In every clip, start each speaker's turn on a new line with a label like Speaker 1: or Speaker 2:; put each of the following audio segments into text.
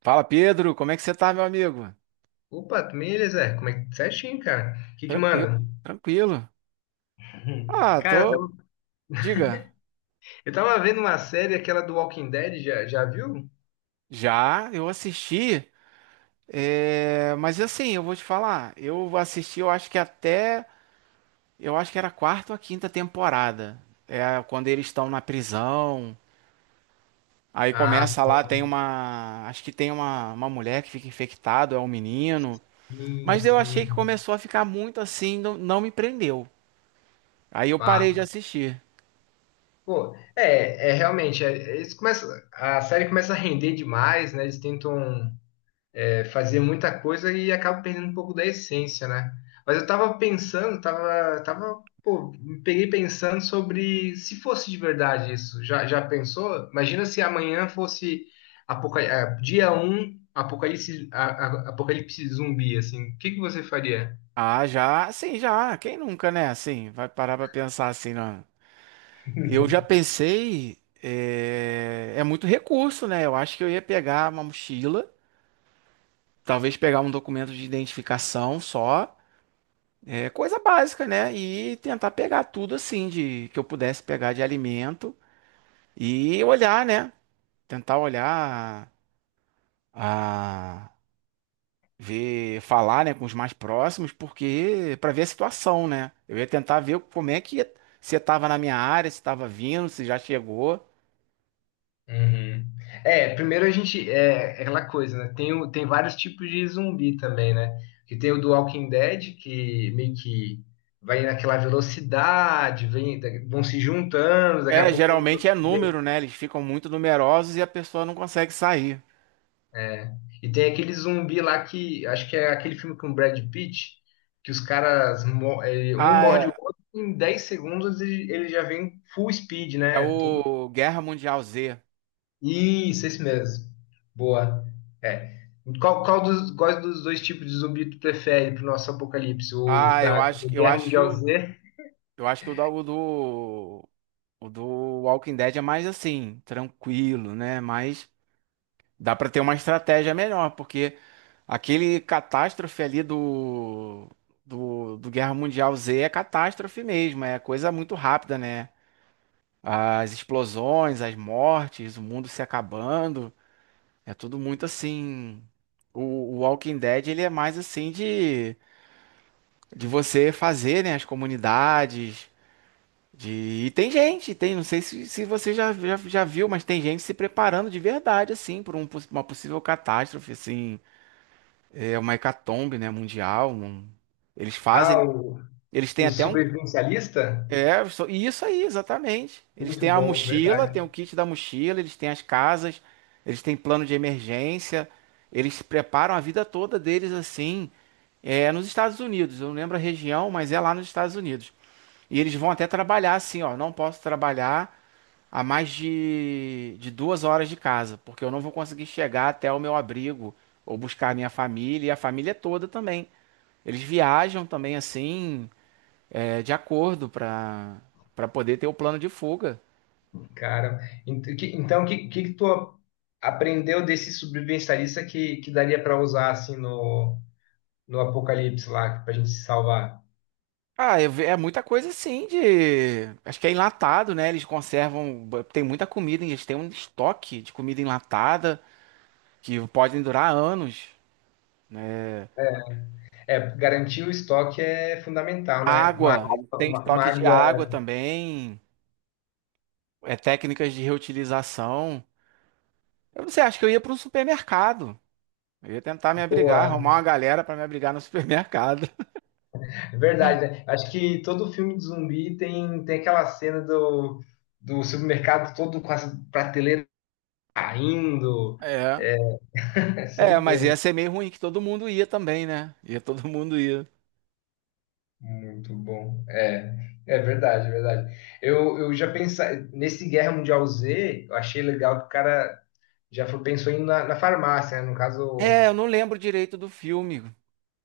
Speaker 1: Fala, Pedro, como é que você tá, meu amigo?
Speaker 2: Opa, também, Zé, como é que certinho, cara? O que que
Speaker 1: Tranquilo,
Speaker 2: manda?
Speaker 1: tranquilo. Ah,
Speaker 2: Cara, eu
Speaker 1: tô.
Speaker 2: tava,
Speaker 1: Diga,
Speaker 2: eu tava vendo uma série, aquela do Walking Dead, já viu?
Speaker 1: já eu assisti. É, mas assim, eu vou te falar, eu assisti, eu acho que até, eu acho que era a quarta ou a quinta temporada, é quando eles estão na prisão. Aí
Speaker 2: Ah,
Speaker 1: começa lá,
Speaker 2: pô,
Speaker 1: tem uma, acho que tem uma mulher que fica infectada, é um menino.
Speaker 2: sim,
Speaker 1: Mas eu achei que
Speaker 2: sim.
Speaker 1: começou a ficar muito assim, não, não me prendeu. Aí eu parei de
Speaker 2: Pá.
Speaker 1: assistir.
Speaker 2: Pô, é realmente, é, eles começam, a série começa a render demais, né? Eles tentam, é, fazia muita coisa e acaba perdendo um pouco da essência, né? Mas eu tava pensando, pô, me peguei pensando sobre se fosse de verdade isso. Já pensou? Imagina se amanhã fosse dia um apocalipse, apocalipse zumbi, assim. O que que você faria?
Speaker 1: Ah, já, sim, já. Quem nunca, né? Assim, vai parar pra pensar assim, não. Eu já pensei, é, é muito recurso, né? Eu acho que eu ia pegar uma mochila, talvez pegar um documento de identificação só, é coisa básica, né? E tentar pegar tudo assim de que eu pudesse pegar de alimento e olhar, né? Tentar olhar a ver, falar, né, com os mais próximos, porque para ver a situação, né? Eu ia tentar ver como é que você tava na minha área, se tava vindo, se já chegou.
Speaker 2: Uhum. É, primeiro a gente. É aquela coisa, né? Tem vários tipos de zumbi também, né? Que tem o do Walking Dead, que meio que vai naquela velocidade, vem, vão se juntando, daqui a
Speaker 1: É,
Speaker 2: pouco um você
Speaker 1: geralmente é
Speaker 2: vê.
Speaker 1: número, né? Eles ficam muito numerosos e a pessoa não consegue sair.
Speaker 2: É. E tem aquele zumbi lá. Que. Acho que é aquele filme com o Brad Pitt, que os caras, um
Speaker 1: Ah,
Speaker 2: morde o
Speaker 1: é,
Speaker 2: outro, em 10 segundos ele já vem full speed,
Speaker 1: é
Speaker 2: né? Todo.
Speaker 1: o Guerra Mundial Z.
Speaker 2: Isso, esse mesmo. Boa. É. Quais dos dois tipos de zumbi tu prefere pro nosso apocalipse? O
Speaker 1: Ah, eu
Speaker 2: da
Speaker 1: acho, eu
Speaker 2: Guerra
Speaker 1: acho que
Speaker 2: Mundial
Speaker 1: o,
Speaker 2: Z?
Speaker 1: eu acho que o do Walking Dead é mais assim, tranquilo, né? Mas dá pra ter uma estratégia melhor, porque aquele catástrofe ali do Guerra Mundial Z é catástrofe mesmo, é coisa muito rápida, né? As explosões, as mortes, o mundo se acabando, é tudo muito assim. O, o Walking Dead ele é mais assim de você fazer, né? As comunidades. De... E tem gente, tem, não sei se você já viu, mas tem gente se preparando de verdade, assim, por um, uma possível catástrofe, assim. É uma hecatombe, né, mundial. Eles
Speaker 2: Ah,
Speaker 1: fazem,
Speaker 2: o,
Speaker 1: eles têm
Speaker 2: o
Speaker 1: até um,
Speaker 2: sobrevivencialista?
Speaker 1: e isso aí, exatamente. Eles
Speaker 2: Muito
Speaker 1: têm a
Speaker 2: bom,
Speaker 1: mochila, têm
Speaker 2: verdade.
Speaker 1: o kit da mochila, eles têm as casas, eles têm plano de emergência, eles se preparam a vida toda deles assim, é nos Estados Unidos. Eu não lembro a região, mas é lá nos Estados Unidos. E eles vão até trabalhar assim, ó, não posso trabalhar a mais de 2 horas de casa, porque eu não vou conseguir chegar até o meu abrigo ou buscar a minha família e a família toda também. Eles viajam também assim, é, de acordo para para poder ter o plano de fuga.
Speaker 2: Cara, então o que tu aprendeu desse sobrevivencialista que daria para usar assim no apocalipse lá, pra gente se salvar?
Speaker 1: Ah, é, é muita coisa assim de. Acho que é enlatado, né? Eles conservam. Tem muita comida, hein? Eles têm um estoque de comida enlatada que podem durar anos.
Speaker 2: É, é, garantir o estoque é fundamental, né? Uma
Speaker 1: Água,
Speaker 2: água,
Speaker 1: eles têm
Speaker 2: uma
Speaker 1: estoque de
Speaker 2: água
Speaker 1: água também. É, técnicas de reutilização. Eu não sei, acho que eu ia para um supermercado. Eu ia tentar me abrigar, arrumar
Speaker 2: boa.
Speaker 1: uma galera para me abrigar no supermercado.
Speaker 2: É verdade, né? Acho que todo filme de zumbi tem aquela cena do supermercado todo com as prateleiras caindo.
Speaker 1: É.
Speaker 2: É, você
Speaker 1: É, mas
Speaker 2: entende.
Speaker 1: ia ser meio ruim que todo mundo ia também, né? Ia todo mundo ia.
Speaker 2: Muito bom. É verdade, é verdade. Eu já pensei, nesse Guerra Mundial Z, eu achei legal que o cara já foi, pensou em ir na farmácia, né? No
Speaker 1: É,
Speaker 2: caso,
Speaker 1: eu não lembro direito do filme. O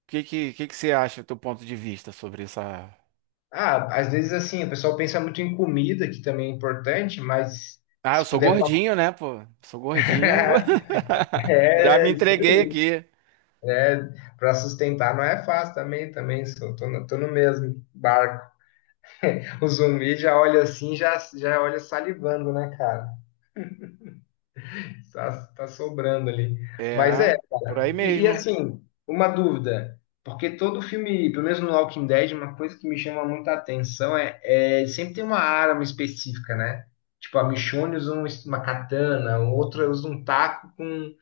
Speaker 1: que que você acha, do teu ponto de vista sobre essa...
Speaker 2: ah, às vezes assim, o pessoal pensa muito em comida, que também é importante, mas
Speaker 1: Ah, eu
Speaker 2: se
Speaker 1: sou
Speaker 2: puder passar.
Speaker 1: gordinho, né, pô? Sou gordinho. Já me
Speaker 2: É,
Speaker 1: entreguei aqui.
Speaker 2: para sustentar não é fácil também, também sou, tô no mesmo barco. O zumbi já olha assim, já olha salivando, né, cara? Tá sobrando ali. Mas é.
Speaker 1: É, por aí
Speaker 2: E,
Speaker 1: mesmo.
Speaker 2: assim, uma dúvida, porque todo filme, pelo menos no Walking Dead, uma coisa que me chama muita atenção é sempre tem uma arma específica, né? Tipo, a Michonne usa uma katana, o outro usa um taco com,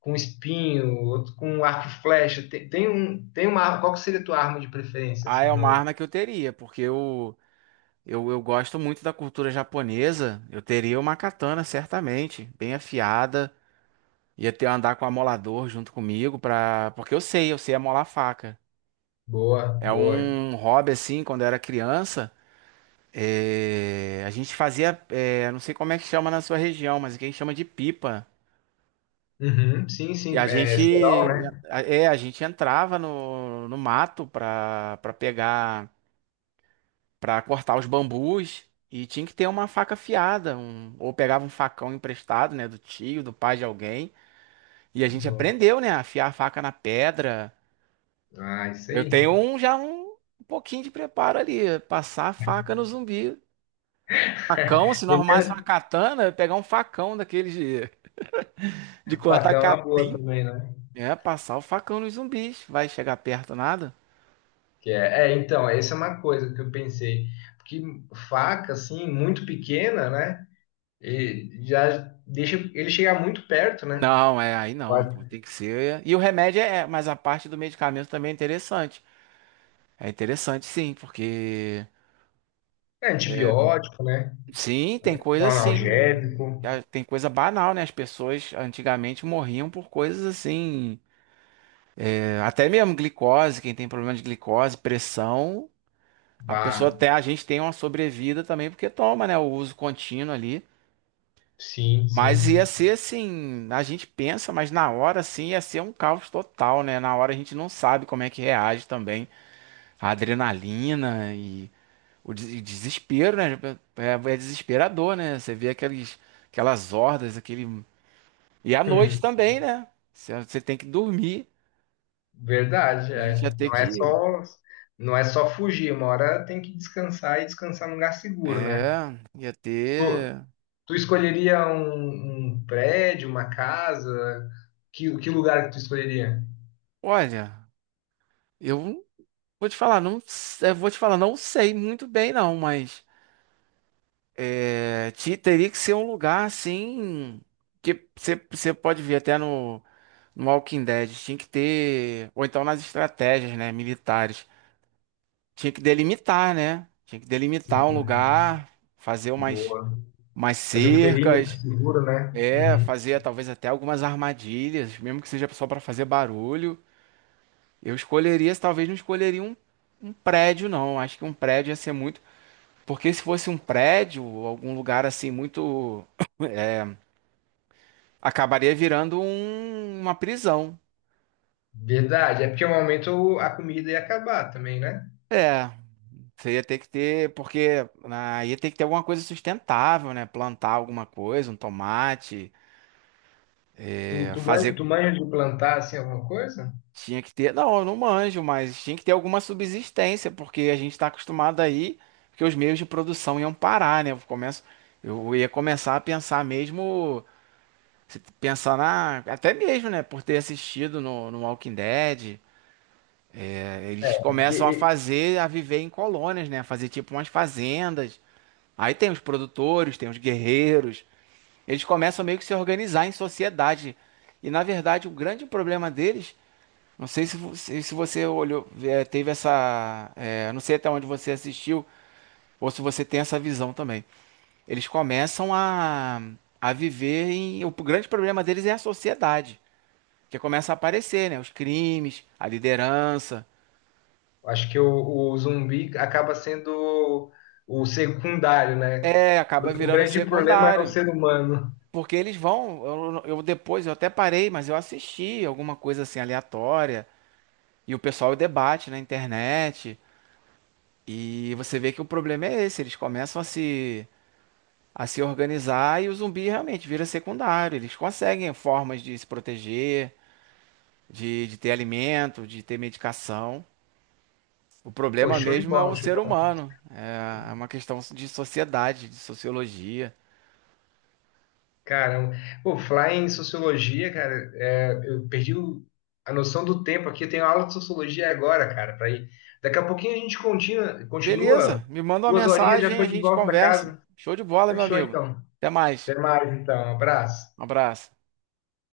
Speaker 2: com espinho, o outro com arco e flecha. Tem uma arma. Qual que seria a tua arma de preferência,
Speaker 1: Ah, é
Speaker 2: assim,
Speaker 1: uma
Speaker 2: no.
Speaker 1: arma que eu teria, porque eu gosto muito da cultura japonesa. Eu teria uma katana, certamente, bem afiada. Ia ter andar com o amolador junto comigo, pra... porque eu sei amolar faca.
Speaker 2: Boa,
Speaker 1: É
Speaker 2: boa.
Speaker 1: um hobby assim, quando eu era criança, a gente fazia, não sei como é que chama na sua região, mas aqui a gente chama de pipa.
Speaker 2: Uhum, sim,
Speaker 1: E
Speaker 2: sim,
Speaker 1: a
Speaker 2: é
Speaker 1: gente,
Speaker 2: Serol, né?
Speaker 1: é, a gente entrava no mato pra pegar, pra cortar os bambus e tinha que ter uma faca afiada, ou pegava um facão emprestado, né, do tio, do pai de alguém. E a gente
Speaker 2: Bom.
Speaker 1: aprendeu, né, a afiar a faca na pedra.
Speaker 2: Ah, isso
Speaker 1: Eu
Speaker 2: aí.
Speaker 1: tenho um já um pouquinho de preparo ali, passar a faca no zumbi. Facão, se não arrumasse uma katana, eu ia pegar um facão daqueles de cortar
Speaker 2: Bacana, uma boa
Speaker 1: capim,
Speaker 2: também, né?
Speaker 1: é, passar o facão nos zumbis. Vai chegar perto nada?
Speaker 2: Que é, então, essa é uma coisa que eu pensei. Porque faca, assim, muito pequena, né? E já deixa ele chegar muito perto, né?
Speaker 1: Não, é aí não,
Speaker 2: Quase.
Speaker 1: pô, tem que ser. E o remédio é, mas a parte do medicamento também é interessante. É interessante sim, porque
Speaker 2: É antibiótico, né?
Speaker 1: sim, tem
Speaker 2: Um
Speaker 1: coisa assim,
Speaker 2: analgésico.
Speaker 1: ah, tem coisa banal, né? As pessoas antigamente morriam por coisas assim, é, até mesmo glicose, quem tem problema de glicose, pressão, a pessoa
Speaker 2: Bah,
Speaker 1: até a gente tem uma sobrevida também porque toma, né, o uso contínuo ali.
Speaker 2: sim,
Speaker 1: Mas ia
Speaker 2: sim.
Speaker 1: ser assim, a gente pensa, mas na hora assim ia ser um caos total, né? Na hora a gente não sabe como é que reage também a adrenalina e e desespero, né? É, é desesperador, né? Você vê aqueles, aquelas hordas, aquele e à noite também, né? Você tem que dormir.
Speaker 2: Verdade,
Speaker 1: A gente ia
Speaker 2: é.
Speaker 1: ter que
Speaker 2: Não é só fugir, uma hora tem que descansar e descansar num lugar seguro, né?
Speaker 1: é, ia ter.
Speaker 2: Tu escolheria um prédio, uma casa? Que lugar que tu escolheria?
Speaker 1: Olha, eu vou te falar, não, vou te falar, não sei muito bem não, mas teria que ser um lugar assim que você pode ver até no Walking Dead, tinha que ter, ou então nas estratégias, né, militares, tinha que delimitar, né? Tinha que delimitar um
Speaker 2: Uhum.
Speaker 1: lugar, fazer umas,
Speaker 2: Boa.
Speaker 1: umas
Speaker 2: Fazer um perímetro
Speaker 1: cercas,
Speaker 2: seguro, né?
Speaker 1: é,
Speaker 2: Uhum.
Speaker 1: fazer talvez até algumas armadilhas, mesmo que seja só para fazer barulho. Eu escolheria, talvez não escolheria um prédio, não. Acho que um prédio ia ser muito. Porque se fosse um prédio, algum lugar assim muito, acabaria virando uma prisão.
Speaker 2: Verdade. É porque um momento a comida ia acabar também, né?
Speaker 1: É, você ia ter que ter, porque ah, ia ter que ter alguma coisa sustentável, né? Plantar alguma coisa, um tomate,
Speaker 2: Tu,
Speaker 1: é,
Speaker 2: tu, manja,
Speaker 1: fazer.
Speaker 2: tu manja de plantar, assim, alguma coisa?
Speaker 1: Tinha que ter, não, eu não manjo, mas tinha que ter alguma subsistência, porque a gente está acostumado aí que os meios de produção iam parar, né? Eu começo, eu ia começar a pensar mesmo, pensar na, até mesmo, né? Por ter assistido no Walking Dead. Eles
Speaker 2: É. Porque
Speaker 1: começam a
Speaker 2: e-
Speaker 1: fazer, a viver em colônias, né? A fazer tipo umas fazendas. Aí tem os produtores, tem os guerreiros. Eles começam meio que se organizar em sociedade. E na verdade, o grande problema deles, não sei se você, se você olhou, teve essa, não sei até onde você assistiu ou se você tem essa visão também. Eles começam a viver em, o grande problema deles é a sociedade, que começa a aparecer, né? Os crimes, a liderança.
Speaker 2: acho que o zumbi acaba sendo o secundário, né?
Speaker 1: É, acaba
Speaker 2: O
Speaker 1: virando
Speaker 2: grande problema é o
Speaker 1: secundário.
Speaker 2: ser humano.
Speaker 1: Porque eles vão, depois eu até parei, mas eu assisti alguma coisa assim aleatória e o pessoal debate na internet e você vê que o problema é esse, eles começam a se organizar e o zumbi realmente vira secundário, eles conseguem formas de se proteger, de ter alimento, de ter medicação. O
Speaker 2: Pô,
Speaker 1: problema
Speaker 2: show de
Speaker 1: mesmo é o
Speaker 2: bola, show.
Speaker 1: ser humano, é uma questão de sociedade, de sociologia.
Speaker 2: Caramba. Pô, falar em sociologia, cara, é, eu perdi a noção do tempo aqui. Eu tenho aula de sociologia agora, cara, para ir. Daqui a pouquinho a gente continua, continua.
Speaker 1: Beleza, me manda uma
Speaker 2: 2 horinhas já
Speaker 1: mensagem,
Speaker 2: tô
Speaker 1: a
Speaker 2: de
Speaker 1: gente
Speaker 2: volta da
Speaker 1: conversa.
Speaker 2: casa.
Speaker 1: Show de bola, meu
Speaker 2: Fechou,
Speaker 1: amigo.
Speaker 2: então.
Speaker 1: Até mais.
Speaker 2: Até mais, então. Abraço.
Speaker 1: Um abraço.